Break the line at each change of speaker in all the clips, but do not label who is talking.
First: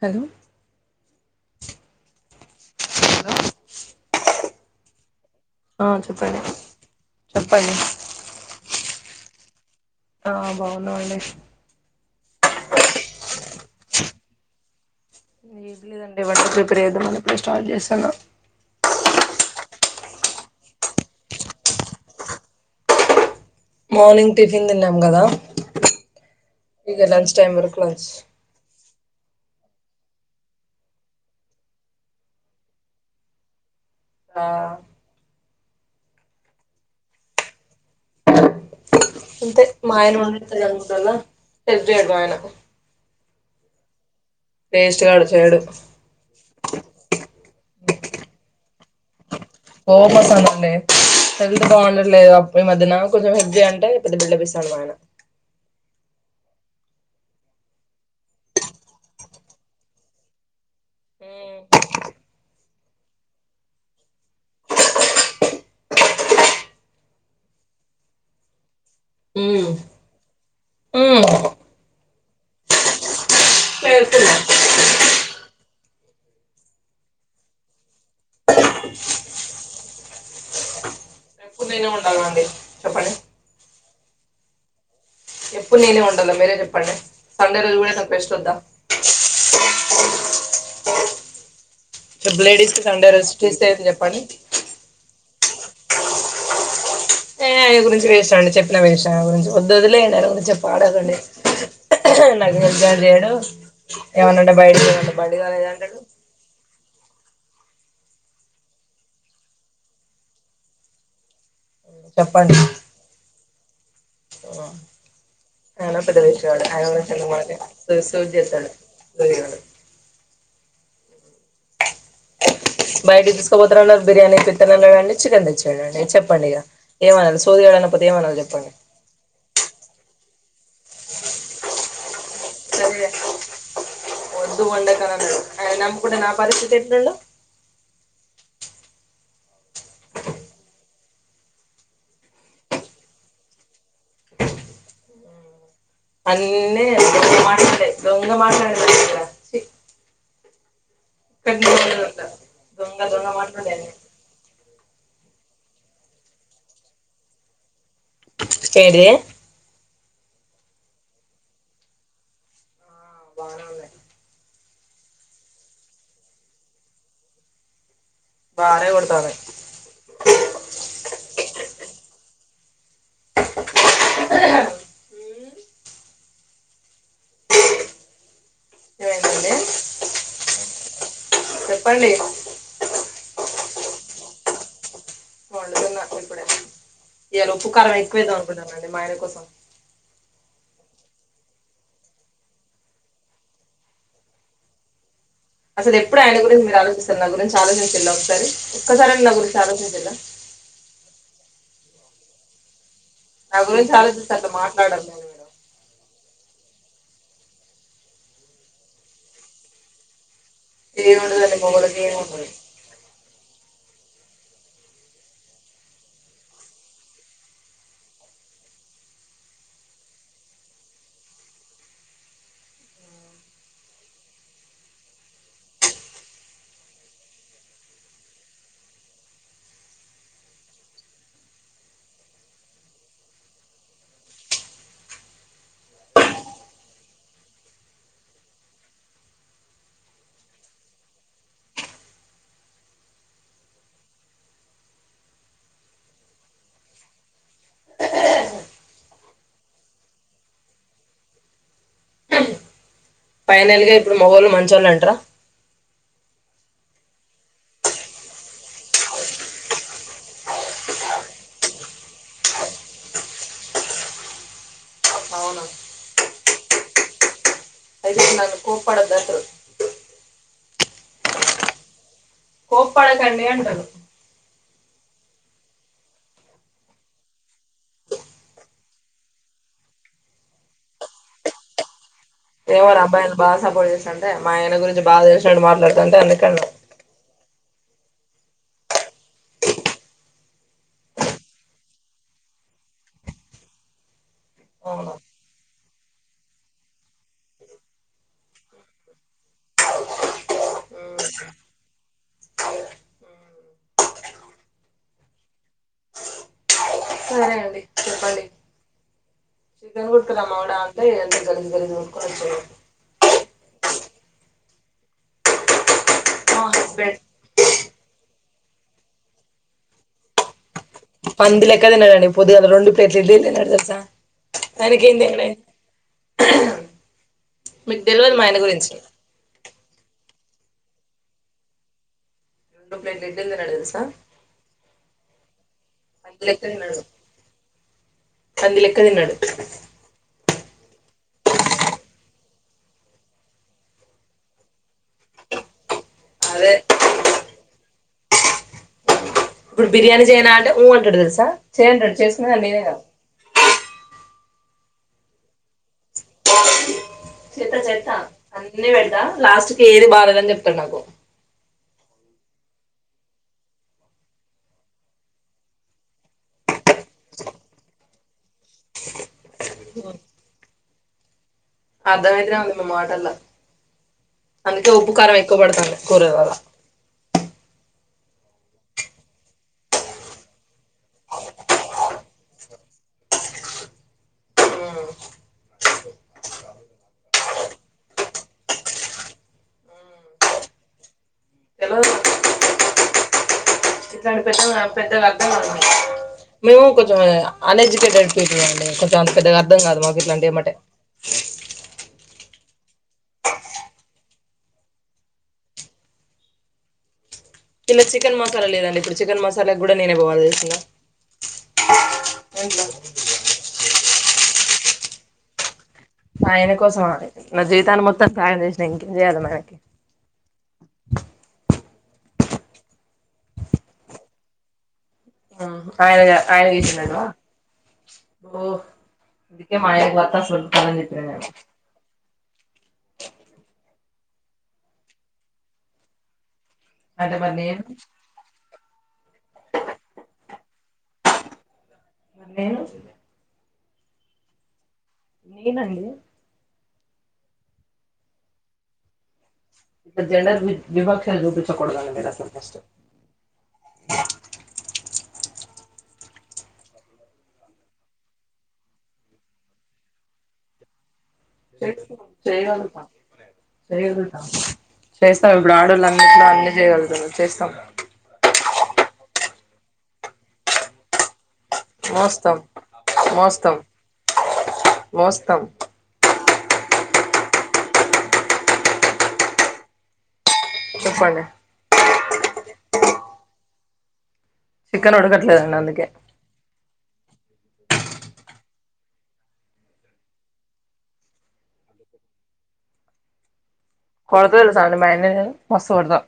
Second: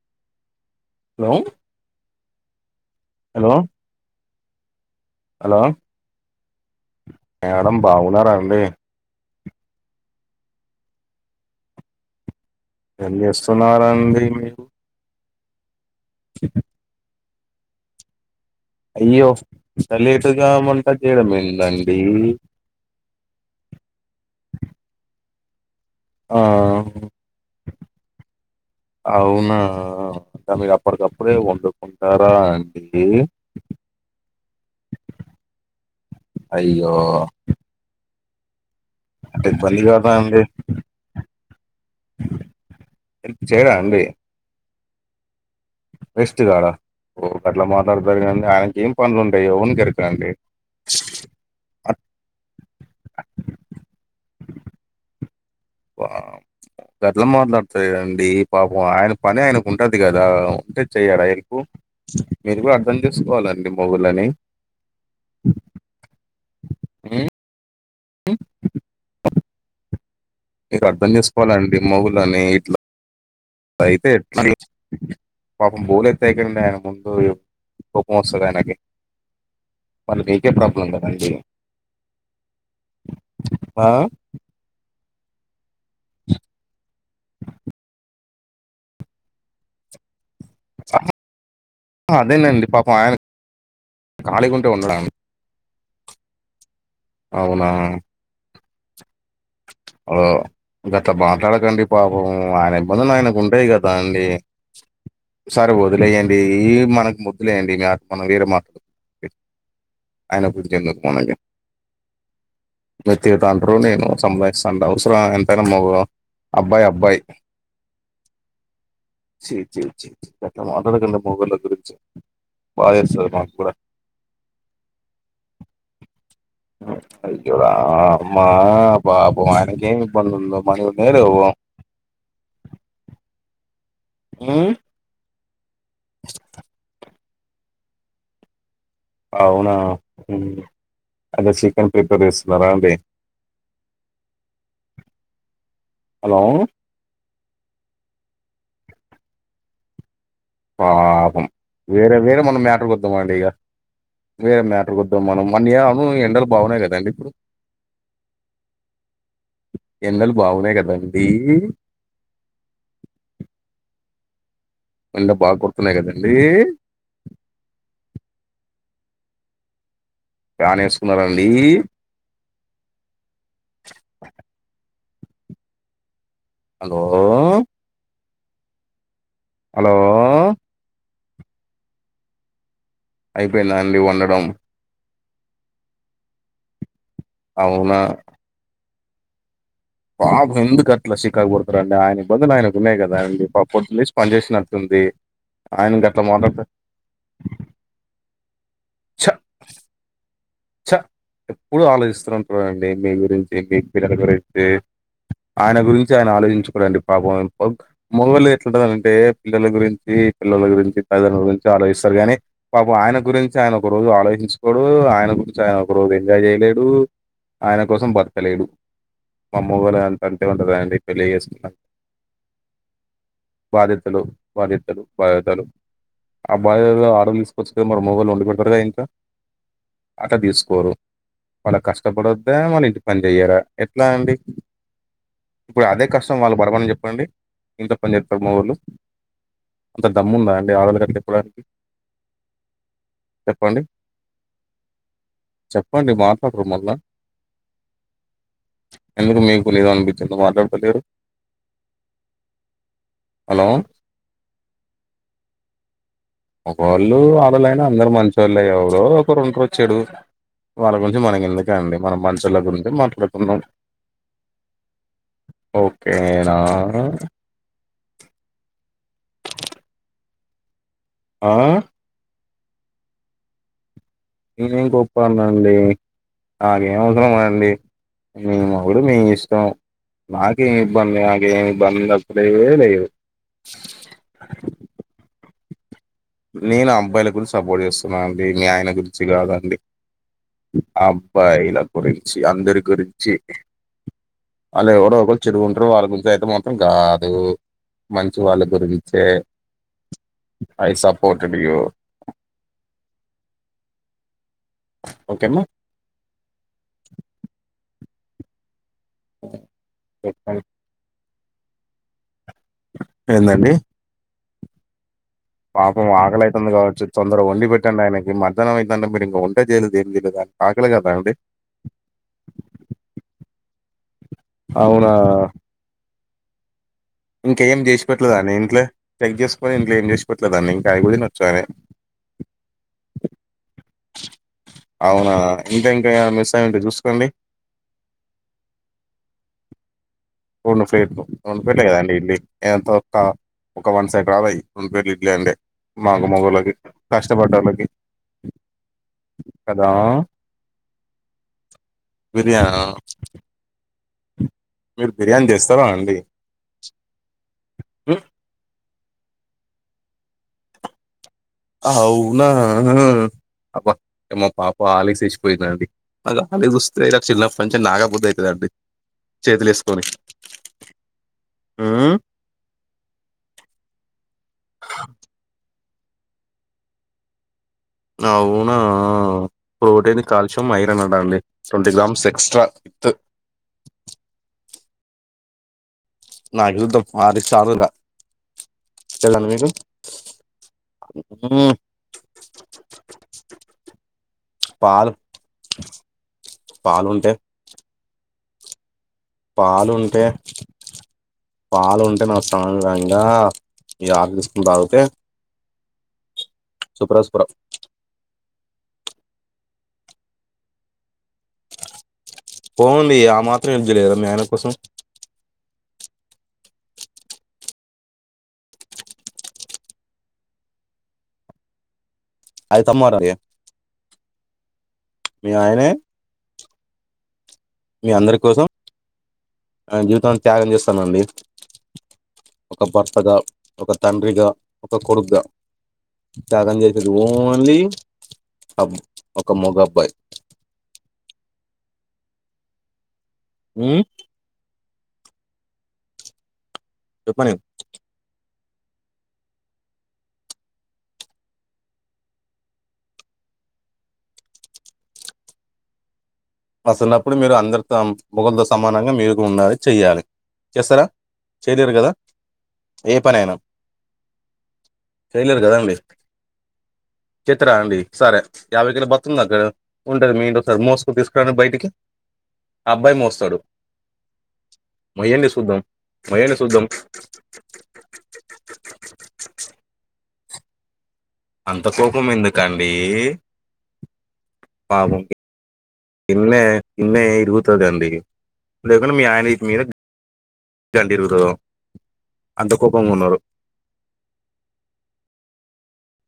Hello
hello hello hello
ఆ చెప్పండి చెప్పండి
మేడం బాగున్నారా అండి
ఆ బాగున్నా అండీ
ఎన్నిస్తున్నారండి మీరు
ఏది లేదండి బటర్ ప్రిపేర్ ఏదమ్ అని ఎప్పుడే స్టార్ట్ చేస్తాన
అయ్యో సలేటుగా వంట చేయడం ఏందండి
మార్నింగ్ టిఫిన్ తిన్నాం కదా
ఆ
ఇక లంచ్ టైమ్ వరక్ క్లోస్
అవునా తామీరు అప్పటికప్పుడే వండుకుంటారా అండి
ఆ
అయ్యో అంటే
అంతే
ఇబ్బంది
మా
కాదా
ఆయన
అండి
[unintelligible] అనుంటలా హెలెప్ చేయారు మా ఆయన
ప్ చేయడా అండి
టేస్ట్ గాడు చేడు
వెస్తుగాడా ఓ ఆట్లా మాట్లాడగిండి ఆయనకి ఏం పనులు ఉంటాయి వన్ గరికరాండి
హెల్తు బాగుండట్లేదు అ ఈ మధ్యన కొంచెం హెలపు చ్ అంటే పెద్ద బిడ్లపిస్తాను మా ఆయన
వాహ్ గట్లు మాట్లాడుతాయిండి పాపం ఆయన పని ఆయనకు ఉంటది కదా ఉంటే చెయడా ఎల్పు మీరు గు కన్ చేసుకోవాలండి మొగుడ్లాని మ్
మ్మ్
మీరు అర్థం
మ్మ్ మ్మ్
చేసుకోవాలండి మోగు ఇట్లానే ఇట్లా అయితే
చేస్తున్నా
ఎట్లానో పాపం బూలయితే యకదుండి ఆయన ముందు కోపం వస్తుంది ఆయనకి వాళ్ళ మీకే ప్రాబ్లం కదండి
అండీ చెపాండి
ఆ?
ఇప్పుడు నేనే ఉండాల మీరే చెప్పండి సండే రోజు కూడా నాకు రెస్టు వద్దా అ ఇ బ్లేడ్
అదేనండి
ఇస్త
పాపం
కండ
ఆయన
రెస్ట్ ఇస్తే అని చెప్పండి
ఖాళీగా ఉంటే ఉండడం
ఏ
అవునా
అయన గురించి వేస్ట్అండి చెప్పినా వి దనిగురించి వాడు
ఓ,
వదిలేయండి ఆయన గురించి
గట్లా
పాడకుండి
మాట్లాడకండి పాపం
నాకు గు
ఆయన ఇబ్బందులు
చేడం
ఆయనకు ఉంటాయి కదా అండి
ఏమనంటే బయడికి ఏంట బండిగాలీ
సరే
ఏదంటడు
వదిలేయండి ఈ మనకు ముద్దులేయండి ఇంకా మనం వేరే మాట్లాడు ఆయనప్పుడు చెందదు మనకి
చెప్పండి
తండ్ర నేను
ఆ,
సంపాదిస్తాంటే అవసరం ఎంతైనా మ
ఆయన పెద్ద వేస్ట్ కాడు ఆయన
అబ్బాయి
గురించి
అబ్బాయి
ఎందుకు మనకి సూ- సూట్ చేస్తాడు
చీ
దొరికాడు
చీ చీ గట్ల మాట్లాడకండి మోగలా గురించి బాధేస్తది
బయటి
మాకు కూడా
తీసుకోబపోతు అన్నారు బిర్యానీ పిత్తనండి చికెన్ తెచ్చడి చెప్ప
అయ్యోరామ
చెప్పండి
బాబనకే బందంద మనం వేరే పోదాం
సర్లే ఒద్దు వండకు అన్న అన్నడు ఆయను నమ్ముకుంటే నా పరిస్థితి ఎంటండు
ఆవునా అ చికెన్ ప్రిపేర్ చేస్తున్నరండి [inaudible]
అన్ని దొంగ మాటలే దొంగ మాట్లాలేండి చీ
పాపం వేరే వేరే మనం మ్యాటర్
దొంగ
విధం
దొంగ
అండి ఇక
మాట్లాడే అన్నీ.
వేరే మ్యాటర్ ద్దాం మనం అన్నయా అ ఎండలు బాగున్నాయి కదండి ఇప్పుడు
ఏడిది
ఎండలు బాగున్నాయి కదండి
ఆ బానే ఉనాయి
ఎండలు బాగా కొడుతున్నాయి కదండీ
బానే కొడతన్నాయి
ఫ్యాన్ వేసుకున్నండి హలో
ఏమైందండి
హలో
చెప్పండి
అయిపోయిందా అండి వండడం
వండుతున్న ఇప్పుడే ఇళ ఉప్పుకారం
అవునా
ఎక్కువేస అనుకుంటున్నానండి మా ఆయన కోసం
పాప ఎందుకు అట్లా షికాకు పతారురండి ఆయన ఇబ్బందులు ఆయనకు ఉన్నాయి కదా అండి పా పడుసి పనీ చేసినట్టుతుంది
అసలు ఎప్పుడు ఆయన గురించి మీరు ఆలోచిస్తారు నా గురించి ఆలోచించా ఒకసారి ఒకసరైన నా గురి ఆలోచిన్నచీర
చ ఎప్పుడు ఆలోచిస్తారంటుడి మీ గురించి
నా
మీ పిల్లల
ఆలోచిస్తే అట్లా
గురించి
మాట్లాడరు నేను మేడం
ఆయన గురించీ ఆయన ఆలోచించుకోడండి పాపం మొగళ్ళు ఎట్లాంటంటే పిల్లల గురించి పిల్లల గురించి
ఏముండదండి
తల్లిదండ్రులగురించి
మొగలకి
ఆలోచిస్తారు కానీ
ఏముండదు
పాపం ఆయన గురించి ఆయన ఒక రోజు ఆలోచించుకోవడు ఆయన గు న ఒక రోజు ఎంజాయ్ చేయలేడు ఆయన కోసం బతకలేడు మె మొగుళ్ళు అంతంటే ఉండదాని పెళ్లి చేస్తున్నా బాధితలు బాధ్యతలు బాధ్యతలు ఆ బాధ్యతలు ఆడాళ్ళు తీసుకోవచ్చు కదా మొగోళ్ళు వండుకుంటారు కదా ఇంట్ల అట్లా తీసుకోరు వాళ్ళ కష్టపడొద్దా వాళ్ళ ఇంటి పని చెయ్యరా ఎట్లా అండి ఇప్పుడు అదే కష్టం వాళ్ళు పడమని చెప్పండి ఇంట్ల పనిచేస్తారు మొగోళ్ళు అంత దమ్ము ఉందా అండి ఆడల్లో కట్టకోడానికి చెప్పండి చెప్పండి మాట్లాడ్ర మళ్లా ఎందుకు మీకు లేద అనిపించిందో మాట్లాడకోలేరు
పైనల్గా ఇప్పుడు మగోళ్ళ మంచివోళ్ళు అంటారా
మొగోళ్ళుఆడలైనా అందరు మంచోలే ఎవరో ఒక ఒకరు ఉంటారు చెడు వాళ్ళ గురించి మనకి ఎందుక అండి మన మనుషుల గురించి మాట్లాడుకున్నాం
అవునా
ఓకేనా
అయితే నన్ను కోప్పడద్దు అంటారు
[inaudible] ఆ
పడకండి అంటను
నేనేం కోప్పున్నాండి నాకేం అవసరండి మీ మొగుడు మీ ఇష్టం నాకేమి ఇబ్బంది నాకేమి ఇబ్బంది ఉంద్
ఏమోరా అబ్బాయిని బాగా సపోర్ట్ చేస్తా అంట మా ఆయన గురించి బాగా తెలుాడు మాట్లా
నేను అబ్బాయిల గురించి సపోర్ట్ చేస్తున్నా అండి మీ ఆయన గురించి కాదండి అబ్బా ల గురించిి అందరు గురించిి వాళ్ళ
అవునా
ఎవడో ఒకరు చెడు ఉంటారు వాళ్ళ గుంపు అయితే మాత్రం కాదు మంచి వాళ్ళ గురించే ఐసప్
ఉమ్,
ఫోర్ట్ డియో ఓకే మా
సరే అండి
అఓకే
కుట్కు రా మొగుడ అంటే అంత గలీజ్ గలీజ్ కొట్టుకొని వచ్చిండు
ఏందండి పాపం ఆకల
మా
అయితవుంది కావచ్చు
హస్బెండ్
తొందర వండి పెట్టండి ఆయనకి మధ్యాహనం అయితు అంటేరు ఇంకా వంటే చేయలేదు ఏం తెలీదు
పంది లెక్క తినడండి పొదుగాలా రెండు ప్లేట్లు ఇడ్లీ తన్నాడు తెలుసా
అవునా
దొరికిందేలే
ఇంకేం చేసి
మా
పెట్లేదానే
ఆయన
ఇంట్లో
గురించి
చెక్ చేసుకొనిం నేన్ చేసుకోవట్లేదానే ఇంకా అవి కూడా నొచ్చానే
రెండు ప్లేట్ల ఇడ్లీలు తిన్నాడు తెలుసా
అవునా ఇంకా ఇంకా
పంది
మిస్
లెక్క
అయ్యి ఉంటే
తిన్నాడు
చూసుకోండి
పంది లెక్క తిన్నాడు
రొండు ఫెట్లు రెండు ప్లేట్లె కదండి ఇడ్లీ ఎంత ఒక ఒక వన్ సైడ్ రావాయి రెండు ప్లేట్లు ఇడ్లీ అండే మాకు మగ్గోలకి
అదే
కష్టపడ్డ వాళ్ళకి
ఇప్పుడు బిర్యానీ చేయనా అంటే ఉ అంటాడు తెలుసా చెయ్ అంటాడు చేసుకునేద్దాన్ని
బిర్యానీ
నేనే కదా
మీరు బిర్యానీ చేస్తారాండి ఉమ్
ఇన్నే పెడదా లాస్ట్ కి ఏది బాలేదని చెప్తాను నాకు
అవునా ఆహా అబ్బ మా పాప ఆలేసేసిపోయిందండి గాలి చూస్తే ఇలా చిన్నంచం నాగాబుద్ద అవుతుద అండి చేతిలేసుకొని
అర్ధంయితేనే ఉంది మీ మాటల్ల్లో అందుకే ఉప్పు కారం ఎక్కువ పడుతుం కురాలాల
అవునా ప్రోటటీన్ కాల్ష్యం ఐరన్ ఉంటండి ట్వంటీ గ్రామ్స్ ఎక్స్ట్రా విత్ నాగద్ద పాల చనుల చెల్లుది మీకు ఉమ్
తెలవదు ఇట్లాంటి పెద్ద
పాలు
పెద్దగార్గా మేము కొంచెం
పాలుంటే
అన్ఎడ్యుకేటెడ్ అండి కొంచెం అంత పెద్దగా అర్థం కాదు మాకు
పాలుంటే
ఇట్లా అండి అమ్మటే
అయితే నా స్వామిరంగా ఈగ తీసుకుని తాగితే సుప్రాస్పుర
ఇల్ చికెన్ మసాలా లేదండి ఇప్పుడు చికెన్ మసాలా కూడా నేనే బోవాలి తెలుసునా
పొండి ఆ మాత్రం ఏం చేయలేరా మీ ఆయన కోసం
ఆయన కోసం మా నా జీవితాన్ని మొత్తం త్యాగం చేసిన ఇంకేం చేయ్యాలా మా ఆయన కి
అయితే మారరు ఇక
ఆయన ఆయన చేసినాడు
మీ అందరి కోసం
ఓ ఇది మయ
ఆయన జీవితాన్ని త్యాగం చేస్తానండి
[unintelligible]
ఒక భర్తగా ఒక తండ్రిగా ఒక కొడుకుగా త్యాగం చేసంది
అంటే మరి
ఓన్లీ
నేను
ఆబ్ ఒక మూగ అబ్బాయి్
మరి నేను
ఉమ్
[unintelligible]
చెప్ప మరి
ఇక జన వి విభాక్ష చూపించ కూడదు అండి ఫస్ట్ మీరు అసలు
నా చిన్నప్పుడు మీరు అందరితో [unintelligible] సమానంగా మీరుగా ఉండాలి చెయ్యాలి చేస్తారా చేయలేరు కదా
చేయగలుగుత
ఏ పనైనా
చేయగలుగుత
చేయలేరు కదాండి
చేయగలుగుతాం చేస్తాం
చెత్తరా అండి సరే యాబై కిలోల బస్తా మోస్తర ఉంటది మీం ఒకసారి మోసుకు తీసుకుని బయటికి
మోస్తాం
అబ్బాయి మోస్తాడు
మోస్తాం
మోయండి
మోస్తాం
చూద్దాం మ చూద్దాం
చెప్పండి
మ్మ్ ఎందుకండి
చికెన్
[unintelligible]
ఉడకట్లేదండి అందుకే
వెన్నె ఇరుగుతుందిండి లేకుండా మీ ఆయన మీద చండీరుతు అంత కోపంగా ఉన్నారు
కొడతల సధనం బనే మస్త కొడుతా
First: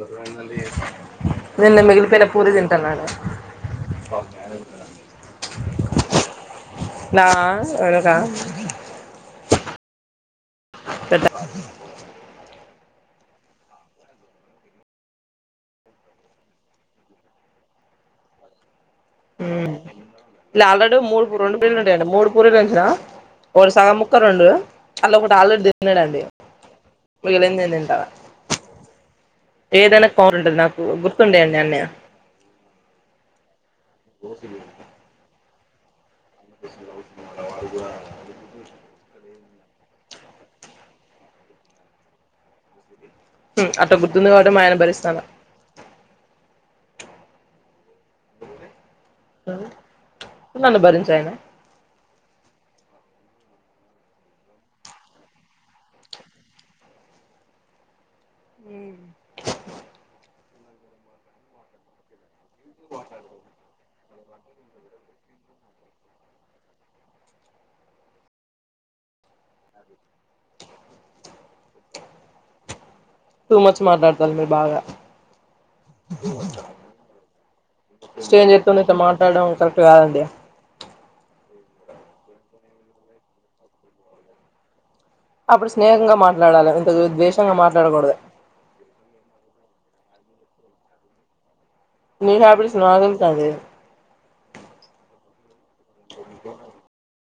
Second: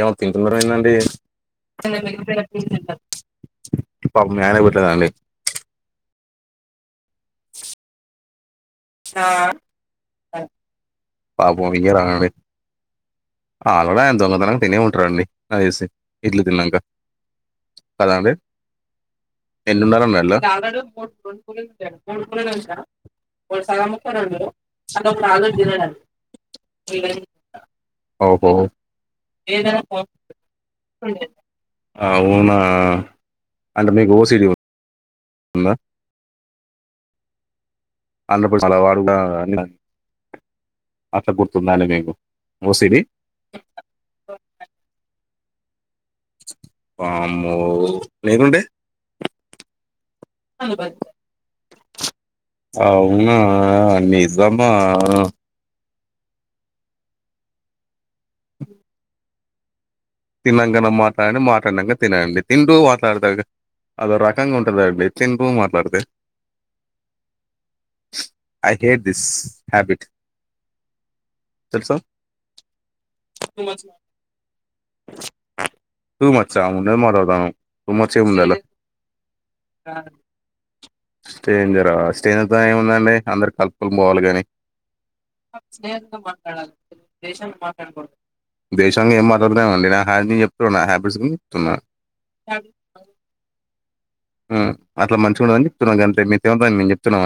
ఏమో తింటున్నారు ఏందండి
నిన్న మిగిలిపోయిన పూరి తింటాన్నాడు
పాపం మీ ఆయనకు పెట్టలేదాండి
నా ఆయనకా
హా
పెద్ద
పాపం ఇయ రాే ఆలాగా ఆయన దొంగతనంగా తినే ఉంటారండి నా తెలిసి ఇడ్లీ తిన్నాక కదండి రెండున్నర నెలలు
ఇలా ఆల్రెడీ మూడు రెండు పూరీలు ఉంటాయండి మూడు పూరీలు ఉంచిన
[unintelligible]
ఒకటి సగం ముక్క రెండు అలా ఒకటి ఆల్రెడీ తిన్నాడండి మిగిలింది నేను తింటా
ఓహో
ఏదైనా కౌంట్ ఉంటది నాకు గుర్తుండేయండి అన్నీ
అవునా అంటే మీ
దోసె
ఇంగ ఆంధ్రప్రదేశ్ చాల వాడు అట్లా గుర్తుండి మీకు ఓసి డి
అట్లా గుర్తుంది కాబట్టి మా ఆయన భరిస్తాన
వామ్మో లేకుంటే
నన్ను భరించు ఆయన
వావ్ అనా నిజమా
ఉమ్
తిన్నాకనే మాట్లాడండి మాట్లాడాంగా తినండి తింటూ మాట్లాడుతారు గా అదో రకంగా ఉంటుందండి తింటూ మాట్లాడితే ఐ హేట్ దిస్ హ్యాబిట్ తెలుసా
టూ మచ్ మాట్లాడతారు మీరు బాగా
సూ మచ్చా ముందర్ మాదాన సూ మచ్చే
స్ట్రేంజర్
ఉందలో
జర్తోని ఇట్లా మాట్లాడడం కరెక్ట్ కాదండి
స్టేంజరా స్టేంజర్తో ఏముందండి అందరు కలుపుని పోవాలి కాని
అప్పుడు స్నేహంగా మాట్లాడాలి ఇంత ద్వేషంగా మాట్లాడకూడదు
దేశాంగా ఏం మాట్లాడుతాండి [unintelligible]
నీ హ్యాబిట్స్ బాగుంటది
అట్లా మంచిగా ఉండదని చెప్తున్నా గంటే మీ ఏమన్నాని మేము చెప్తున్నాం